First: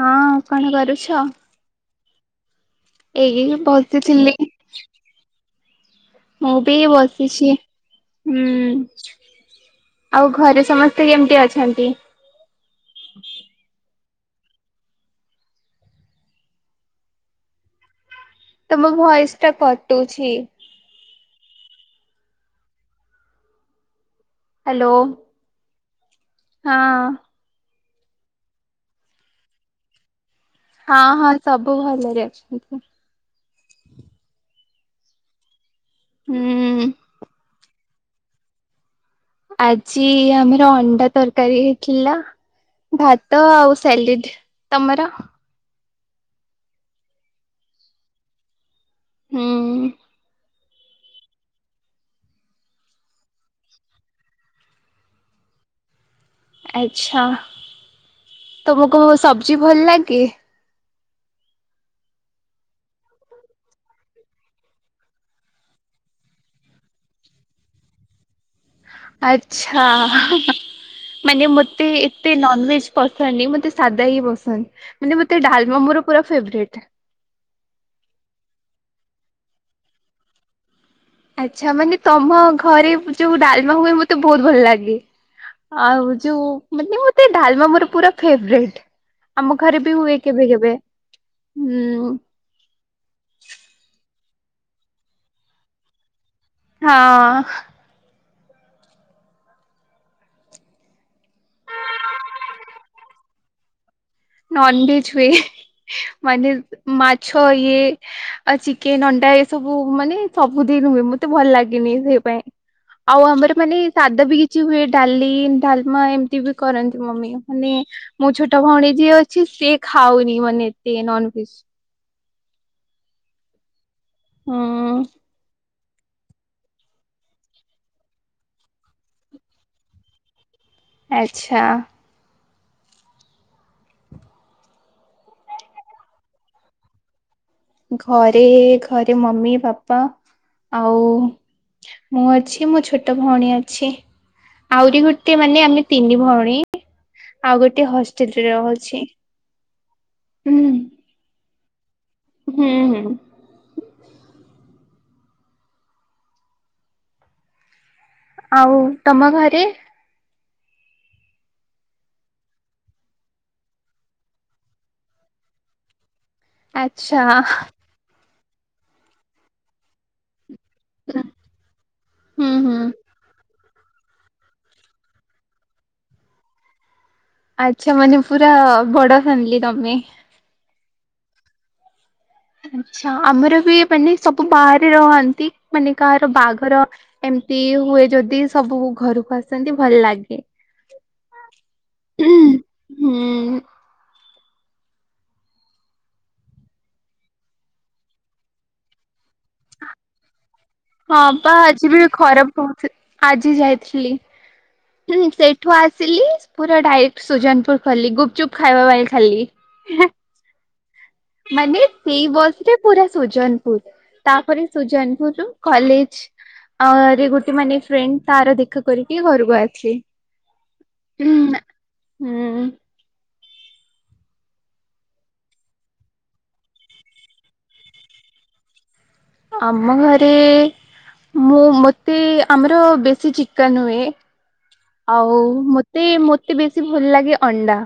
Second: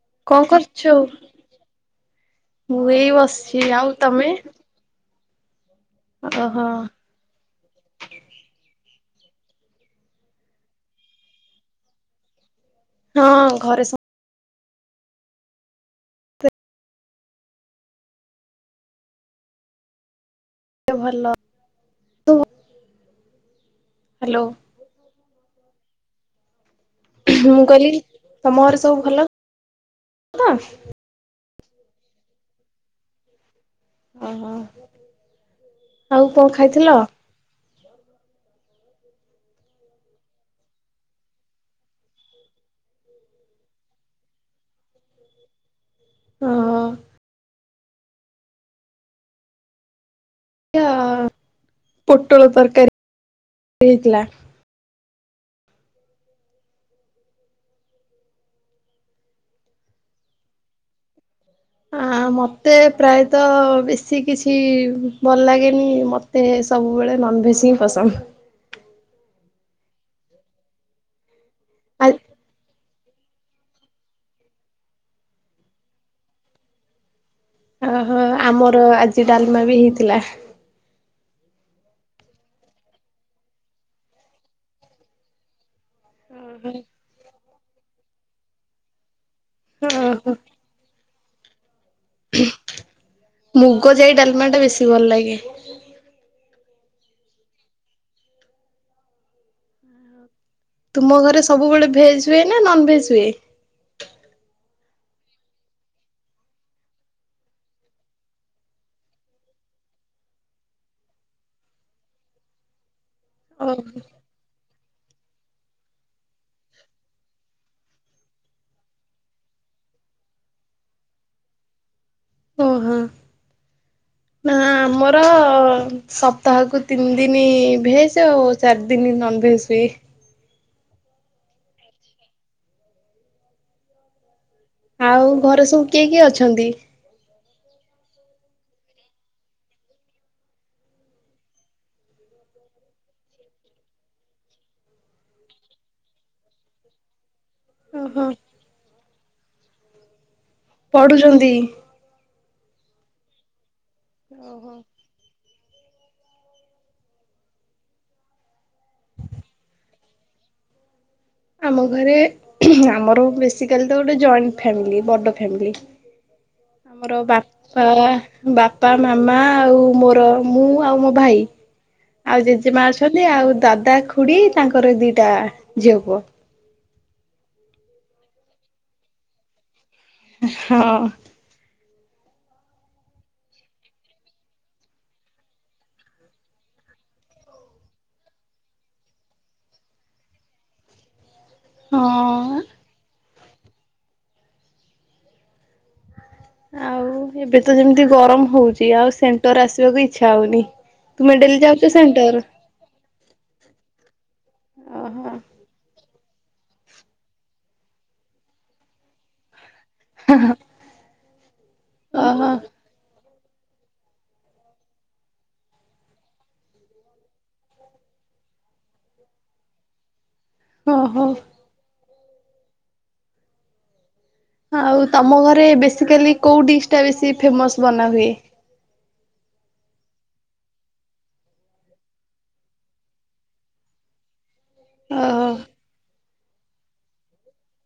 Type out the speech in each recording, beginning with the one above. ହଁ କଣ କରୁଛ? ମୁଁ ଏଇ ବସିଛି ଆଉ ତମେ? ଓହୋ ମୁଁ ବି ବସିଛି। ହୁଁ ଆଉ, ଘରେ ସମସ୍ତେ କେମିତି ଅଛନ୍ତି? ହଁ ଘରେ ସ ତମ ଭଏସ୍ ଟା କଟୁଛି। ଭଲ ତ ହ୍ୟାଲୋ ହଁ ମୁଁ କହିଲି ତମ ଘରେ ସବୁ ଭଲ ତ ହଁ ହଁ ସବୁ ଭଲରେ ଅଛନ୍ତି। ଓହୋ ଆଉ କଣ ହୁଁ ଖାଇଥିଲ? ଆଜି ଆମର ଅଣ୍ଡା ତରକାରୀ ହେଇଥିଲା। ଭାତ ଆଉ ସାଲିଡ ତମର ହ ହ ହୁଁ ପୋଟଳ ତରକାରି ହୋଇଥିଲା। ଆଛା ତମକୁ ସବଜି ଭଲ ଲାଗେ? ଆ ମତେ ପ୍ରାୟତଃ ବେଶୀ କିଛି ଭଲ ଲାଗେନି ମତେ ସବୁବେଳେ ନନଭେଜ୍ ହିଁ ପସନ୍ଦ। ଆଚ୍ଛା ମାନେ ମୋତେ ଏତେ ନନଭେଜ ପସନ୍ଦ ନି ମତେ ସାଦା ହିଁ ପସନ୍ଦ ମାନେ ମତେ ଡାଲମା ମୋର ପୁର ଫେବୋରା଼ଇଟ। ଓହୋ ଆମର ଆଜି ଡାଲମା ବି ହେଇଥିଲା। ଆଛା ମାନେ ତମ ଘରେ ଯୋଉ ଡାଲମା ହୁଏ ମତେ ବହୁତ ଭଲ ଲାଗେ। ଆଉ ଯୋଉ ମାନେ ମତେ ଡାଲମା ମୋର ପୁରା ଫେବୋରାଇଟ। ଆମ ଘରେ ବି ହୁଏ ଓହୋ କେବେ କେବେ ହୁଁ। ମୁଗ ଯାଇ ଡାଲମା ଟା ବେଶୀ ଭଲ ଲାଗେ ହଁ। ତୁମ ଘରେ ସବୁବେଳେ ଭେଜ ହୁଏ ନା ନନଭେଜ ହୁଏ? ନନଭେଜ ହୁଏ। ମାନେ ମାଛ ଇଏ ଚିକେନ ଅଣ୍ଡା ଏ ସବୁ ମାନେ ସବୁ ହୁଏ ମତେ ଭଲ ଲାଗନି ସେଇପାଇ ଆଉ ଆମର ଓ ମାନେ ସାଧା ବି କିଛି କି ହୁଏ, ଡାଲି ଡାଲମା ଏମିତି ବି କରନ୍ତି, ମମି ମାନେ ମୁଁ ଛୋଟ ଭଉଣୀ ଯିଏ ଅଛି ସେ ଖାଉନି ମାନେ ଏତେ ନନଭେଜ। ଓହୋ ନା ହୁଁ ଆମର ସପ୍ତାହକୁ ତିନି ଦିନ ଭେଜ ଆଉ ଚାରି ଦିନ ନନଭେଜ ହୁଏ। ଆଚ୍ଛା। ଆଉ ଘରେ ସବୁ କିଏ କିଏ ଅଛନ୍ତି? ଘରେ ଘରେ ମମି ବାପା ଆଉ ମୁଁ ଅଛି, ମୋ ଛୋଟ ଭଉଣୀ ଅଛି। ଆହୁରି ଗୋଟେ ମାନେ ଆମେ ତିନି ଭଉଣୀ ଆଉ ଗୋଟେ ଓହୋ ହଷ୍ଟେଲ ରେ ରହୁଛି ହ୍ମ ପଢୁଛନ୍ତି? ହୁଁ ହୁଁ। ଓହୋ। ଆଉ ତମ ଘରେ? ଆମ ଘରେ ଆମର ବେଶୀକାଲି ଗୋଟେ ଜଏଣ୍ଟ ଫାମିଲ ବଡ ଫାମିଲ ଆମର ଆଚ୍ଛା। ବାପା ବାପା ମାମା ଆଉ ମୋର ମୁଁ ଆଉ ମୋ ଭାଇ ଆଉ ହୁଁ ହୁଁ। ଜେଜେମା ଅଛନ୍ତି, ଆଉ ଦାଦ ଦାଦା ଖୁଡି ତାଙ୍କର ଦିଟା ଝିଅ ପୁଅ। ଆଛା ମାନେ ପୁରା ବଡ ଫ୍ୟାମିଲି ତମେ। ହଁ। ଆଛା ଆମର ବି ମାନେ ସବୁ ବାହାରେ ରହନ୍ତି, ମାନେ କାହାର ବାହାଘର ତି ହୁଏ ଯଦି ସବୁ ଘରକୁ ଆସନ୍ତି ଭଲ ଲାଗେ। ହ ହଁ। ହୁଁ ଆଉ ଏବେ ତ ଯେମିତି ଗରମ ହଉଛି, ଆଉ ସେମତି ଆସିବାକୁ ଇଚ୍ଛା ହଉନି ହଁ ତୁମେ ବା ମିଡିଡ଼ଲେ ଆଜି ଯାଉଛ ବି ସେଣ୍ଟର ଖରାପ ହଉଛି। ଆଜି ଯାଇଥିଲି ଓହୋ ସେଇଠୁ ଆ ସିଲି ପୁରା ଡାଇରେକ୍ଟ ସୁଜନପୁର ଖଲି ଗୁପଚୁପ୍ ଖାଇବା ପାଇଁ ଖାଲି। ହଁ ହ। ମାନେ ସେଇ ବସରେ ପୁରା ସୁଜନପୁର ତାପରେ ସୁଜନପୁର ରୁ କଲେଜ ଆଉ ଗୋଟେ ମାନେ ଫ୍ରେଣ୍ଡ ତାର ଦେଖା କରିକି ଘରକୁ ଆସିଲି। ଓହୋ। ହୁଁ। ଆଉ ତମ ଘରେ ବେସିକାଲି କୋଉ ଡିସ ଟା ବେଶୀ ଫେମସ ବନାହୁଏ? ଆମ ଘରେ ମୁଁ ମତେ ଆମର ବେଶୀ ଚିକନ ହୁଏ । ଆଉ ଓହୋ ମତେ ମତେ ବେଶୀ ଭଲ ଲାଗେ ଅଣ୍ଡା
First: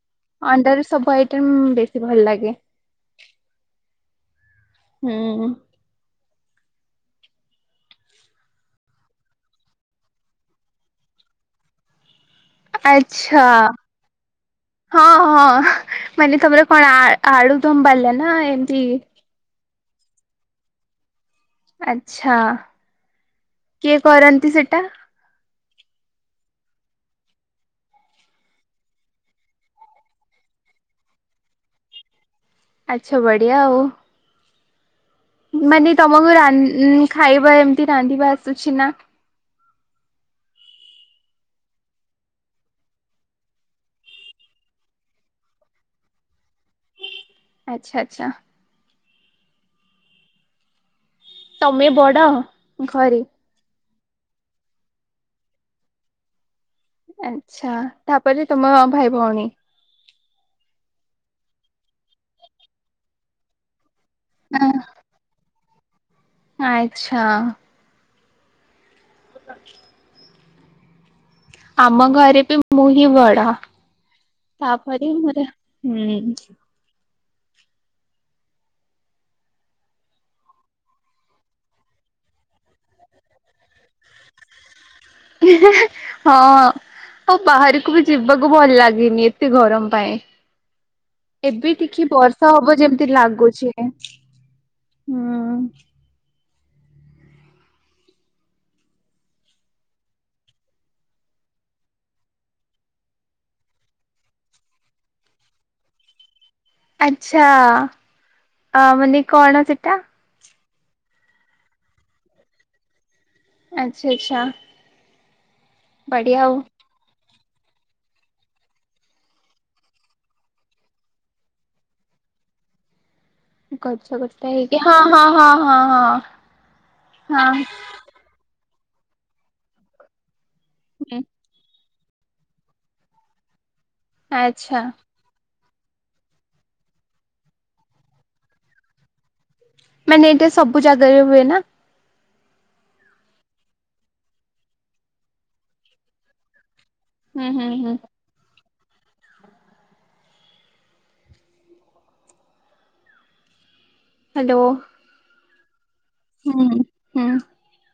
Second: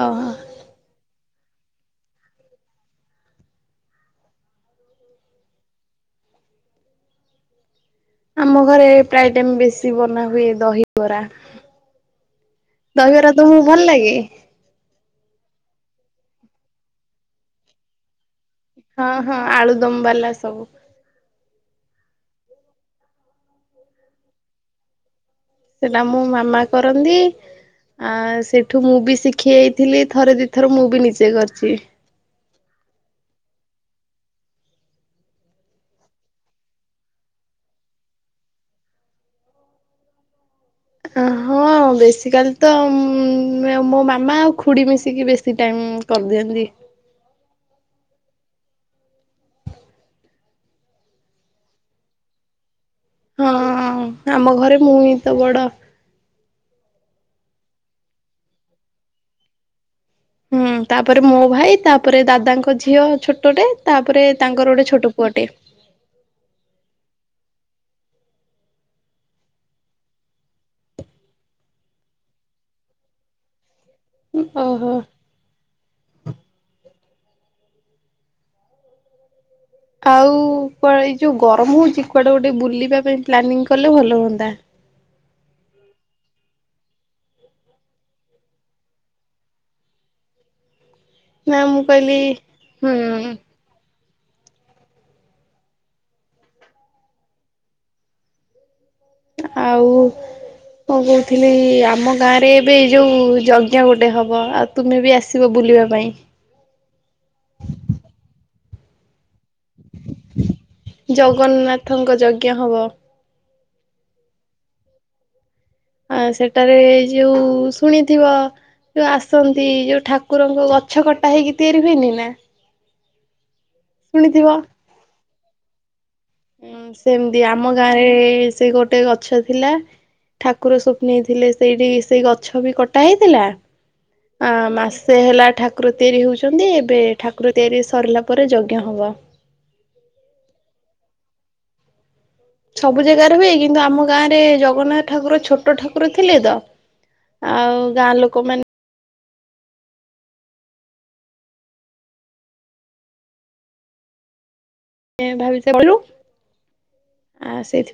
ଓହୋ। ଅଣ୍ଡାର ସବୁ ଆଇଟମ୍ ବେଶୀ ଭଲ ଲାଗେ। ହୁଁ। ଆମ ଘରେ ପ୍ରାୟ ଟାଇମ ବେଶୀ ବନା ହୁଏ ଦହିବରା। ଦହିବରା ଆଛା ତମକୁ ଭଲ ଲାଗେ? ହଁ ହଁ। ମାନେ ତମର କଣ ଆ ଆଳୁଦମ୍ ବାଲାନା ଏ ହଁ ହଁ ଆଳୁଦମ୍ ବାଲା ସବୁ ଆଛା କିଏ କରନ୍ତି ସେଟା? ସେଟା ମୋ ମାମା କରନ୍ତି ଆ ସେଠୁ ମୁଁ ବି ଶିଖି ଯାଇଥିଲି ଥରେ ଦିଥର ମୁଁ ବି ନିଜେ କରିଛି । ଆଛା ବଢିଆ ଆଉ । ମାନେ ତମକୁ ରାନ୍ ଖାଇବା ଏମତି ରାନ୍ଧିବା ଆସୁଛି ନା? ଆ ହଁ ବେଶୀ କାଲି ତ ଉଁ ମାନେ ମୋ ମାମା ଆଉ ଖୁଡି ମିଶିକି ବେଶୀ ଟାଇମ୍ ହୁଁ କରିଦିଅନ୍ତି। ଆଚ୍ଛା ଆଚ୍ଛା। ତମେ ବଡ ଘରେ? ହଁ ଆମ ଘରେ ମୁଁ ହିଁ ତ ବଡ। ଆଛା ତାପରେ ତମ ଭାଇ ଭଉଣୀ। ହୁଁ ତାପରେ ମୋ ଭାଇ ତାପରେ ଦାଦାଙ୍କ ଝିଅ ଛୋଟ ଟେ ତାପରେ ତାଙ୍କର ଗୋଟେ ଛୋଟ ପୁଅଟେ। ଆଚ୍ଛା। [inaudible] ଆମ ଘରେ ବି ମୁଁ ହିଁ ବଡ। ଓହୋ। ତାପରେ ହିଁ ମୋର ହୁଁ। ଆଉ କୁଆଡେ ଏଇ ଯୋଉ ଗରମ ହଉଛି କୁଆଡେ ଗୋଟେ ବୁଲିବା ପାଇଁ ପ୍ଲାନିଂ କଲେ ଭଲ ହୁଅନ୍ତା। ହଁ ଆଉ ବାହାରୁକୁ ବି ଯିବାକୁ ଭଲ ଲାଗିନି ଏତେ ଗରମ ପାଇଁ । ନା ଏବେ ମୁଁ ଟିକେ କହିଲି ବର୍ଷା ହବ ହୁଁ ଯେମିତି ଲାଗୁଛି ହେ। ହୁଁ। ଆଉ ମୁଁ କହୁଥିଲି ଆମ ଗାଁ ରେ ଏବେ ଯୋଉ ଯଜ୍ଞ ଗୋଟେ ହବ ଆଉ ତୁମେ ବି ଆସିବ ବୁ ବୁଲିବା ପାଇଁ । ଆଛା ଆ ମାନେ କଣ ସେଟା। ଜଗନ୍ନାଥଙ୍କ ଯଜ୍ଞ ହବ। ଆଛା ଆଛା। ଆ ସେଠାରେ ଏ ଯୋଉ ଶୁଣିଥିବ ଯୋଉ ଆସନ୍ତି ଯୋଉ ଠାକୁରଙ୍କୁ ଗଛ କଟା ହେଇକି ତିଆରି ହୁଏନି ନା। ଗଛ ଶୁଣିଥିବ କଟା ହେଇକି ହଁ ହଁ ହଁ ହଁ ହଁ । ଉଁ ସେମିତି ଆମ ଗାଁ ରେ ସେ ଗୋଟେ ଗଛ ଥିଲା ଠାକୁର ହୁଁ। ସୋପ୍ନେଇଥିଲେ ସେଇଠି ସେଇ ଗଛ ବି କଟା ହେଇଥିଲା। ଆ ଆଚ୍ଛା ମାସେ ହେଲା ଠା ଠାକୁର ତିଆରି ହଉଛନ୍ତି ଏବେ ଠାକୁର ତିଆରି ସରିଲା ପରେ ଯଜ୍ଞ ହବ। ମାନେ ଏଇଟା ସବୁ ଜାଗାରେ ହୁଏ ନା? ସବୁ ଜାଗାରେ ହୁଏଇ କିନ୍ତୁ ଆମ ଗାଁ ରେ ଜଗନ୍ନାଥ ଠାକୁର ଛୋଟ ଠାକୁର ଥିଲେ ତ ହୁଁ ହୁଁ ଆଉ ହୁଁ। ଗାଁ ଲୋକ ମାନେ ହାଲୋ। ଏଇଆ ଭାବି ସେ ବବୁଲୁ। ହୁଁ ହୁଁ ।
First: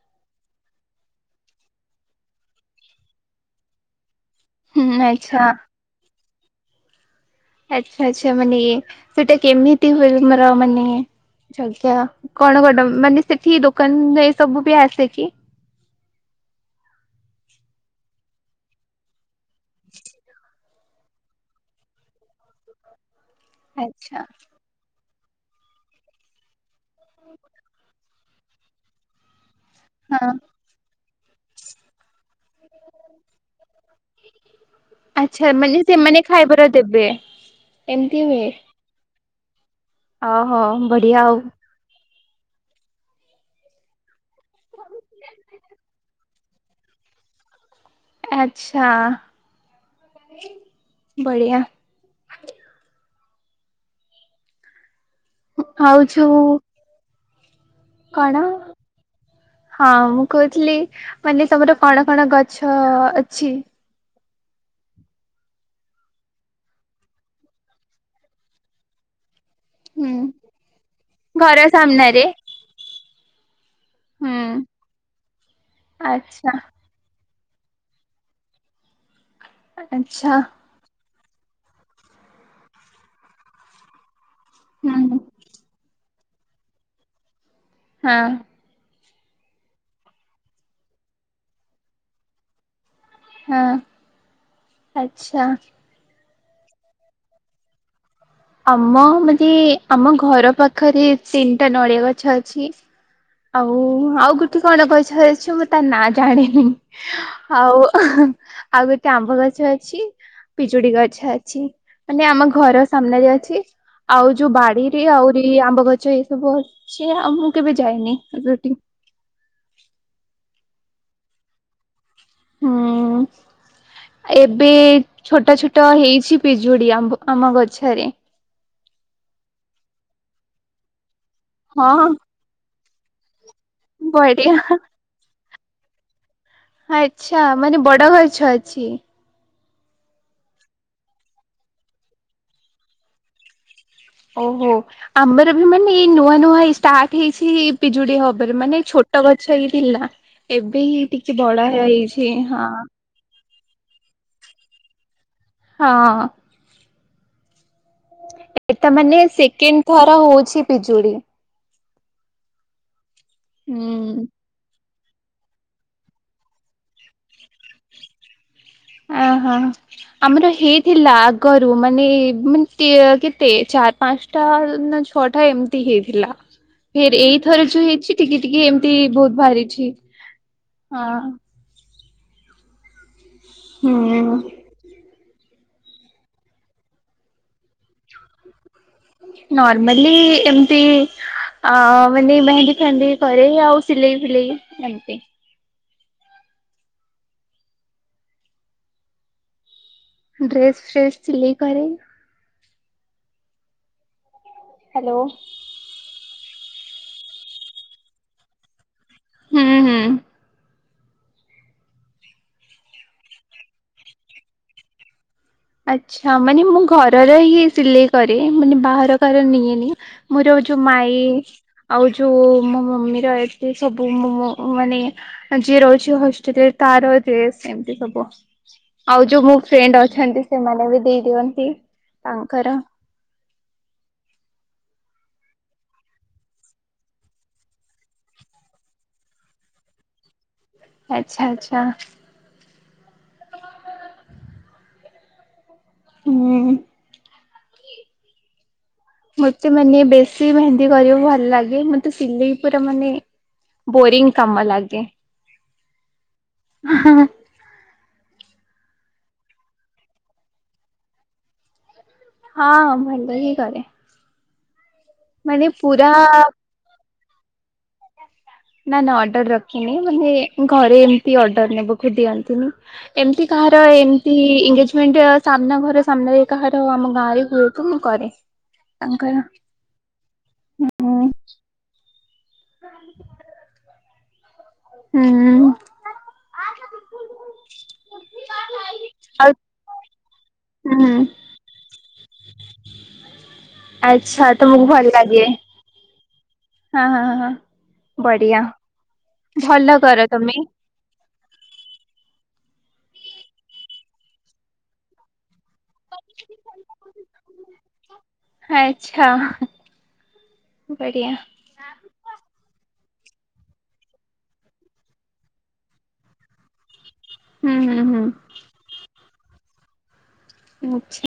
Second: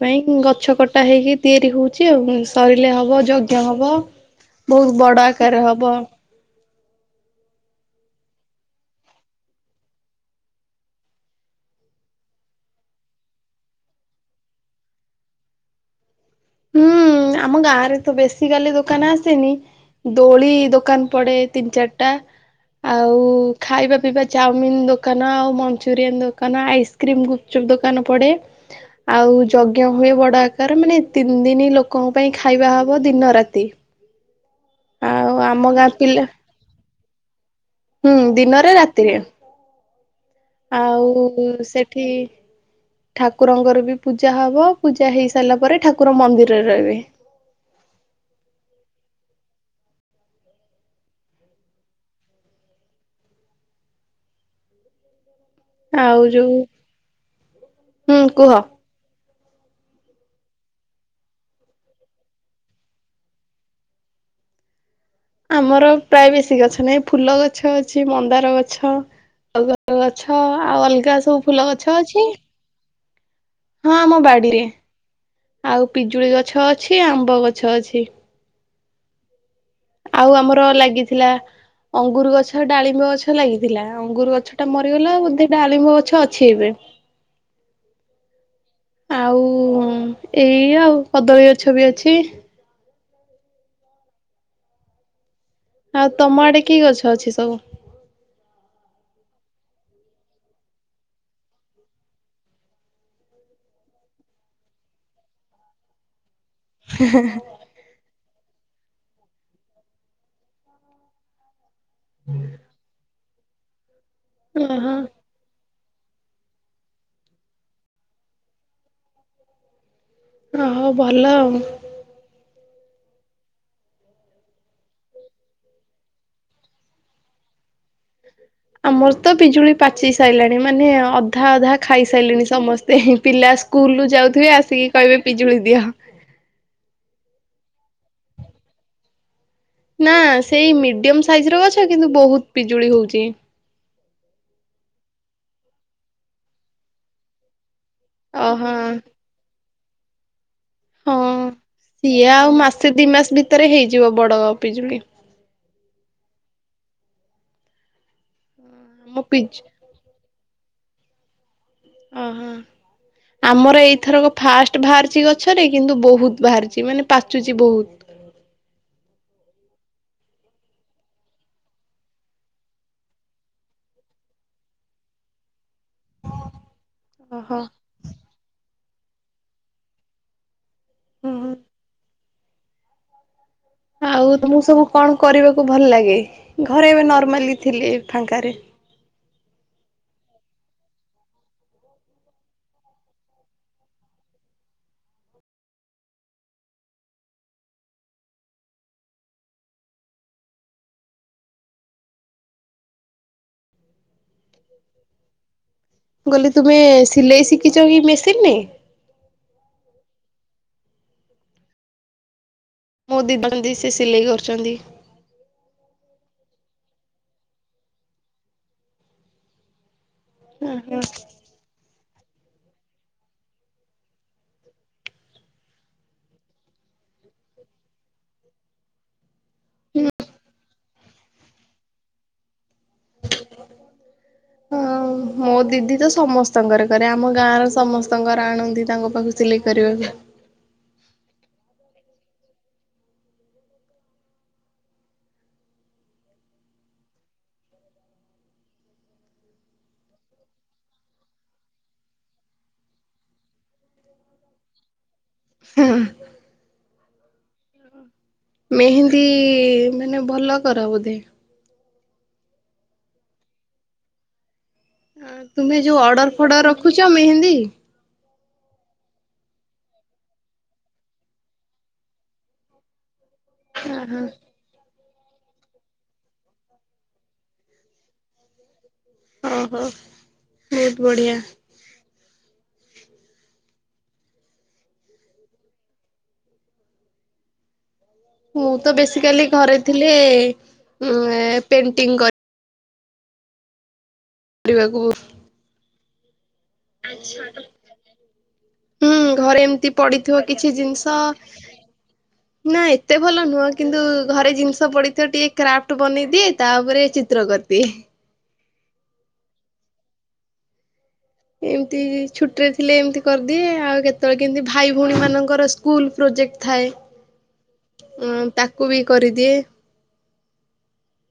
ପାଇଁ ଗଛ କଟା ହେଇକି ତିଆରି ହଉଛି ଆଉ ସଇଲେ ହବ ଯଜ୍ଞ ହବ ବହୁତ ହୁଁ ବଡ ଆଚ୍ଛା। ଆକାରରେ ହବ। ଆଚ୍ଛା ଆଚ୍ଛା ମାନେ ସେଟା କେମିତି ହୁଏ ବି ମୋର ମାନେ ଯଜ୍ଞ କଣ କଣ ମାନେ ସେଠି ଦୋକାନ ଏ ସବୁ ବି ଆସେ କି? ହୁଁ ଆମ ଗାଁ ରେ ତ ବେଶୀ କାଲି ଦୋକାନ ଆସେନି ଦୋଳି ଦୋ ଦୋକାନ ପଡେ ତିନି ଚାରିଟା ଆଉ ଖାଇବା ଆଚ୍ଛା ପିଇବା ଚାଉମିନ୍ ଦୋକ ଦୋକାନ ଆଉ ମଞ୍ଚୁରୀୟାନ୍ ଦୋକାନ ଆଇସକ୍ରିମ୍ ଗୁପ୍ ଚୁପ୍ ଦୋକାନ ପଡେ ଆଉ ଯୋ ଯଜ୍ଞ ହୁଏ ହଁ ବଡ ଆକାର ମାନେ ତିନି ଦିନି ଲୋକଙ୍କ ପାଇଁ ଖାଇବା ହବ ଦିନ ରାତି। ଆଉ ଆଚ୍ଛା ଆମ ମାନେ ଗାଁ ସେମାନେ ପିଲା ଖାଇବାର ଦେବେ ହୁଁ ଏମତି ହୁଏ। ଦିନରେ ରାତିରେ ଓହୋ ବଢିଆ ଆଉ ସେଠି ଠାକୁରଙ୍କର ବି ପୂଜା ହବ ପୂଜା ହେଇ ସାରିଲା ପରେ ଠାକୁର ମନ୍ଦିର ରେ ରହିବେ। ଆଚ୍ଛା। ବଡିଆ। ଆଉ ଯୋଉ କଣ [inaudible] ହଁ ମୁଁ କହୁଥିଲି ମାନେ ତମର କଣ କଣ ଗଛ ଅଛି? ଆମର ପ୍ରାୟ ବେଶୀ ଗଛ ନାହିଁ ଫୁଲ ଗଛ ଅଛି, ମନ୍ଦାର ଗଛ ଆଉ ଗଛ ହୁଁ ଗଛ ଆଉ ଅଲଗା ସବୁ ଘର ଫୁଲ ଗଛ ସାମ୍ନାରେ ଅଛି। ହଁ ଆମ ହୁଁ ବାଡିରେ, ଆଉ ପିଜୁଳି ଆଚ୍ଛା ଗଛ ଅଛି ଆମ୍ବ ଗଛ ଛ ଅଛି । ଆଚ୍ଛା ଆଉ ଆମର ଲାଗିଥିଲା ଅଙ୍ଗୁର ଗଛ, ଡାଳିମ୍ବ ଗଛ ଲାଗିଥିଲା ଅଙ୍ଗୁର ଗଛ ଗଛ ଟା ହୁଁ ମରିଗଲା ବଧେ ଡ଼ାଳିମ୍ବ ଗଛ ଅଛି ଏବେ। ହଁ। ଆଉ ଏଇ ଆଉ କଦଳୀ ଗଛ ବି ଅଛି। ହଁ ଆଛା। ଆଉ ତମ ଆଡେ କି ଗଛ ଅଛି ସବୁ? ଆମ ମାନେ ଆମ ଘର ପାଖରେ ତିନିଟା ନଡ଼ିଆ ଗଛ ଅଛି। ଆଉ ଆଉ ଗୋଠେ କଣ ଗଛ ଅଛି ମୁଁ ତା ନା ଜାଣିନି। ଆଉ ଆଉ ଗୋଟେ ଆମ୍ବ ଗଛ ଅଛି, ପିଜୁଡି ଗଛ ଅଛି ମାନେ ଆମ ଘର ସାମ ଅଛି ଆଉ ଯୋଉ ଓହୋ ବାଡିରେ ଆହୁରି ଆମ୍ବ ଗଛ ଛ ଏ ସବୁ ଆଉ ମୁଁ କେବେ ଯାଇନି ରଟି ହଁ ହଉ ଭଲ ଆଉ ହୁଁ । ଏବେ ଛୋଟ ଛୋଟ ହେଇଚି ପିଜୁଡି ଆମ ଗଛରେ। ଆମର ତ ପିଜୁଳି ପାଚି ସାରିଲାଣି ମାନେ ଅଧା ଅଧା ହଁ ଖାଇସାରିଲିଣି ସମସ୍ ସ୍ତେ ପିଲା ସ୍କୁଲରୁ ବଢିଆ ଯାଉଥିବେ ଆସିକି କହିବେ ପିଜୁଳି ଦିଅ। ଆଚ୍ଛା ମାନେ ବଡ ଗଛ ଅଛି। ନା ସେଇ ମିଡିୟମ ସାଇଜର ଗଛ କିନ୍ତୁ ବହୁତ ପିଜୁଳି ହଉଛି। ଓହୋ ଆମର ବି ମାନେ ଏଇ ନୂଆ ନୂଆ ଏଇ ଷ୍ଟାର୍ଟ ହେଇଚି। ପିଜୁଡି ହବାର ଓହୋ। ମାନେ ଛୋଟ ଗଛ ହେଇ ଥିଲା। ଏବେ ହିଁ ହଁ ଟିକେ ବଡ ହେ ହେଇଛି ହଁ। ତୋର ହେଇଯିବ ବଡ଼ ପିଜୁଳି। ହଁ। ଏଟା ଆମ ମାନେ ପିଜ୍ ସେକେଣ୍ଡ ଥର ହଉଚି ପିଜୁଳି। ଓହୋ ଆମର ହୁଁ ଏଇଥରକ ଫାଷ୍ଟ ଭାଆ ପାଚି ଗଛରେ କିନ୍ତୁ ବହୁତ ବାହାରିଚି ମାନେ ପାଚୁଛି ବହୁତ। ଅହୋ ଆମର ହେଇଥିଲା ଆଗରୁ ମାନେ ମେ କେତେ ଚା ଚାର୍ ପାଞ୍ଚଟା ନା ଛଅଟା ଏମିତି ହେଇଥିଲା। ଫେର୍ ଓହୋ ଏଇଥରେ ଯୋଉ ହେଇଚି ଟିକେ ଟିକେ ଏମିତି ବହୁତ ବାହାରିଚି। ଅ ହଁ। ହୁଁ। ଆଉ ହୁଁ। ମୁଁ ସବୁ କଣ କରିବାକୁ ଭଲ ଲାଗେ ଘରେ ଏବେ ନର୍ମାଲି ଥିଲେ ଫାଙ୍କାରେ। ନର୍ମାଲି ଏମିତି ଆ ମାନେ ମେହେନ୍ଦି ଫେହେନ୍ଦି କରେ ଆଉ ସିଲେଇ ଫିଲେଇ ଏମତି। ଡ୍ରେସ ଫ୍ରେଶ ସିଲେଇ କରେ। ହାଲୋ। କାହଲି ତୁମେ ସିଲେଇ ଶିଖିଚ କି ମେସିନ୍ ରେ? ହୁଁ ହୁଁ ମୋ ଦି ବାନ୍ତି ସେ ସିଲେଇ କରୁଚନ୍ତି। ଆଛା ମାନେ ମୁଁ ଘରର ହିଁ ସିଲେଇ କରେ ମାନେ ବାହାର କାହାର ନିଏନି। ମୋର ଏଯୋଉଁ ଓହୋ। ମାଇଁ ଆଉ ଯୋଉଁ ଯୋଉଁ ମୋ ମମି ରହିଛି ସବୁ ମୁଁ ମାନେ ଯିଏ ରହିଛି ହଷ୍ଟେଲରେ ତାର- ଡ୍ରେସ ଏମତି ସବୁ ଆଉ ଯୋଉ ମୋ ଫ୍ରେଣ୍ଡ ଅଛନ୍ତି। ସେମାନେ ବି ଦେଇ ଦିଅନ୍ତି ତାଙ୍କର ହଁ ମୋ ଦିଦି ତ ସମସ୍ତଙ୍କର କରେ ଆମ ଗାଁର ସମସ୍ତଙ୍କର ଆଣନ୍ତି ତାଙ୍କ ପାଖକୁ ସିଲେଇ କରିବାକୁ। ଆଚ୍ଛା ଆଚ୍ଛା। ହୁଁ। ମତେ ମାନେ ବେଶୀ ମେହେନ୍ଦି କରିବାକୁ ଭଲ ଲାଗେ ମତେ ସିଲେଇ ପୁରା ମାନେ ବୋରିଂ କାମ ଲାଗେ। ହୁଁ। ଆ ହଁ। ମେହେନ୍ଦି ମାନେ ଭଲ କର ବୋଧେ? ହଁଁ ଭଲ ହିଁ କରେ। ମାନେ ତୁମେ ଯୋଉ ପୁରା ଅର୍ଡର ଫଡର ରଖୁଛ ମେହେନ୍ଦି? ନାଁ ନାଁ ଅର୍ଡର ରଖିନି ମାନେ ଘରେ ଏମତି ଅର୍ଡର ନେବାକୁ ଦିଅନ୍ତିନି। ଏମିତି କାହାର ଓହୋ। ଏମିତି ଇଂଗେଜେ ସାମ୍ନା ଘର ସାମ୍ନାରେ କାହାର ଆମ ଗାଁ ରେ ହୁଏତ ମୁଁ କରେ। ଅଙ୍କଲ ଓହୋ ବହୁତ ହୁ। ବଢିଆ। ହ [inaudible] ହୁଁ। ମୁଁ ତ ବେସିକାଲି ଆଉ ଘରେ ଥିଲି ହୁଁ ପେଣ୍ଟିଂ କରି। ଆଚ୍ଛା ତମକୁ କରିବାକୁ ଭଲ ଲାଗେ? ହଁ ହଁ ହଁ। ବଢିଆ ହୁଁ ଘରେ ଏମତି ଭଲ କର ପଡିଥିବ ତମେ କିଛି ଜିନିଷ ନାଁ ଏତେ ଭଲ ନୁହଁ କିନ୍ତୁ ଘରେ ଜିନିଷ ପଡିଥିବ ଟିକେ କ୍ରାଫ୍ଟ ବନେଇଦିଏ ତାପରେ ଚିତ୍ର କରିଦିଏ। ଆଛା। ଏମିତି ଛୁଟି ରେ ଥିଲେ ଏମିତି କରିଦିଏ ଆଉ କେତେବେଳେ କେମିତିତ ଭାଇ ଭଉଣୀ ମାନଙ୍କର ସ୍କୁଲ ପ୍ରୋଜେକ୍ଟ ଥାଏ। ହୁଁ ହୁଁ ହଁ ହୁଁ ତାକୁ ବି କରିଦିଏ। ଆଚ୍ଛା।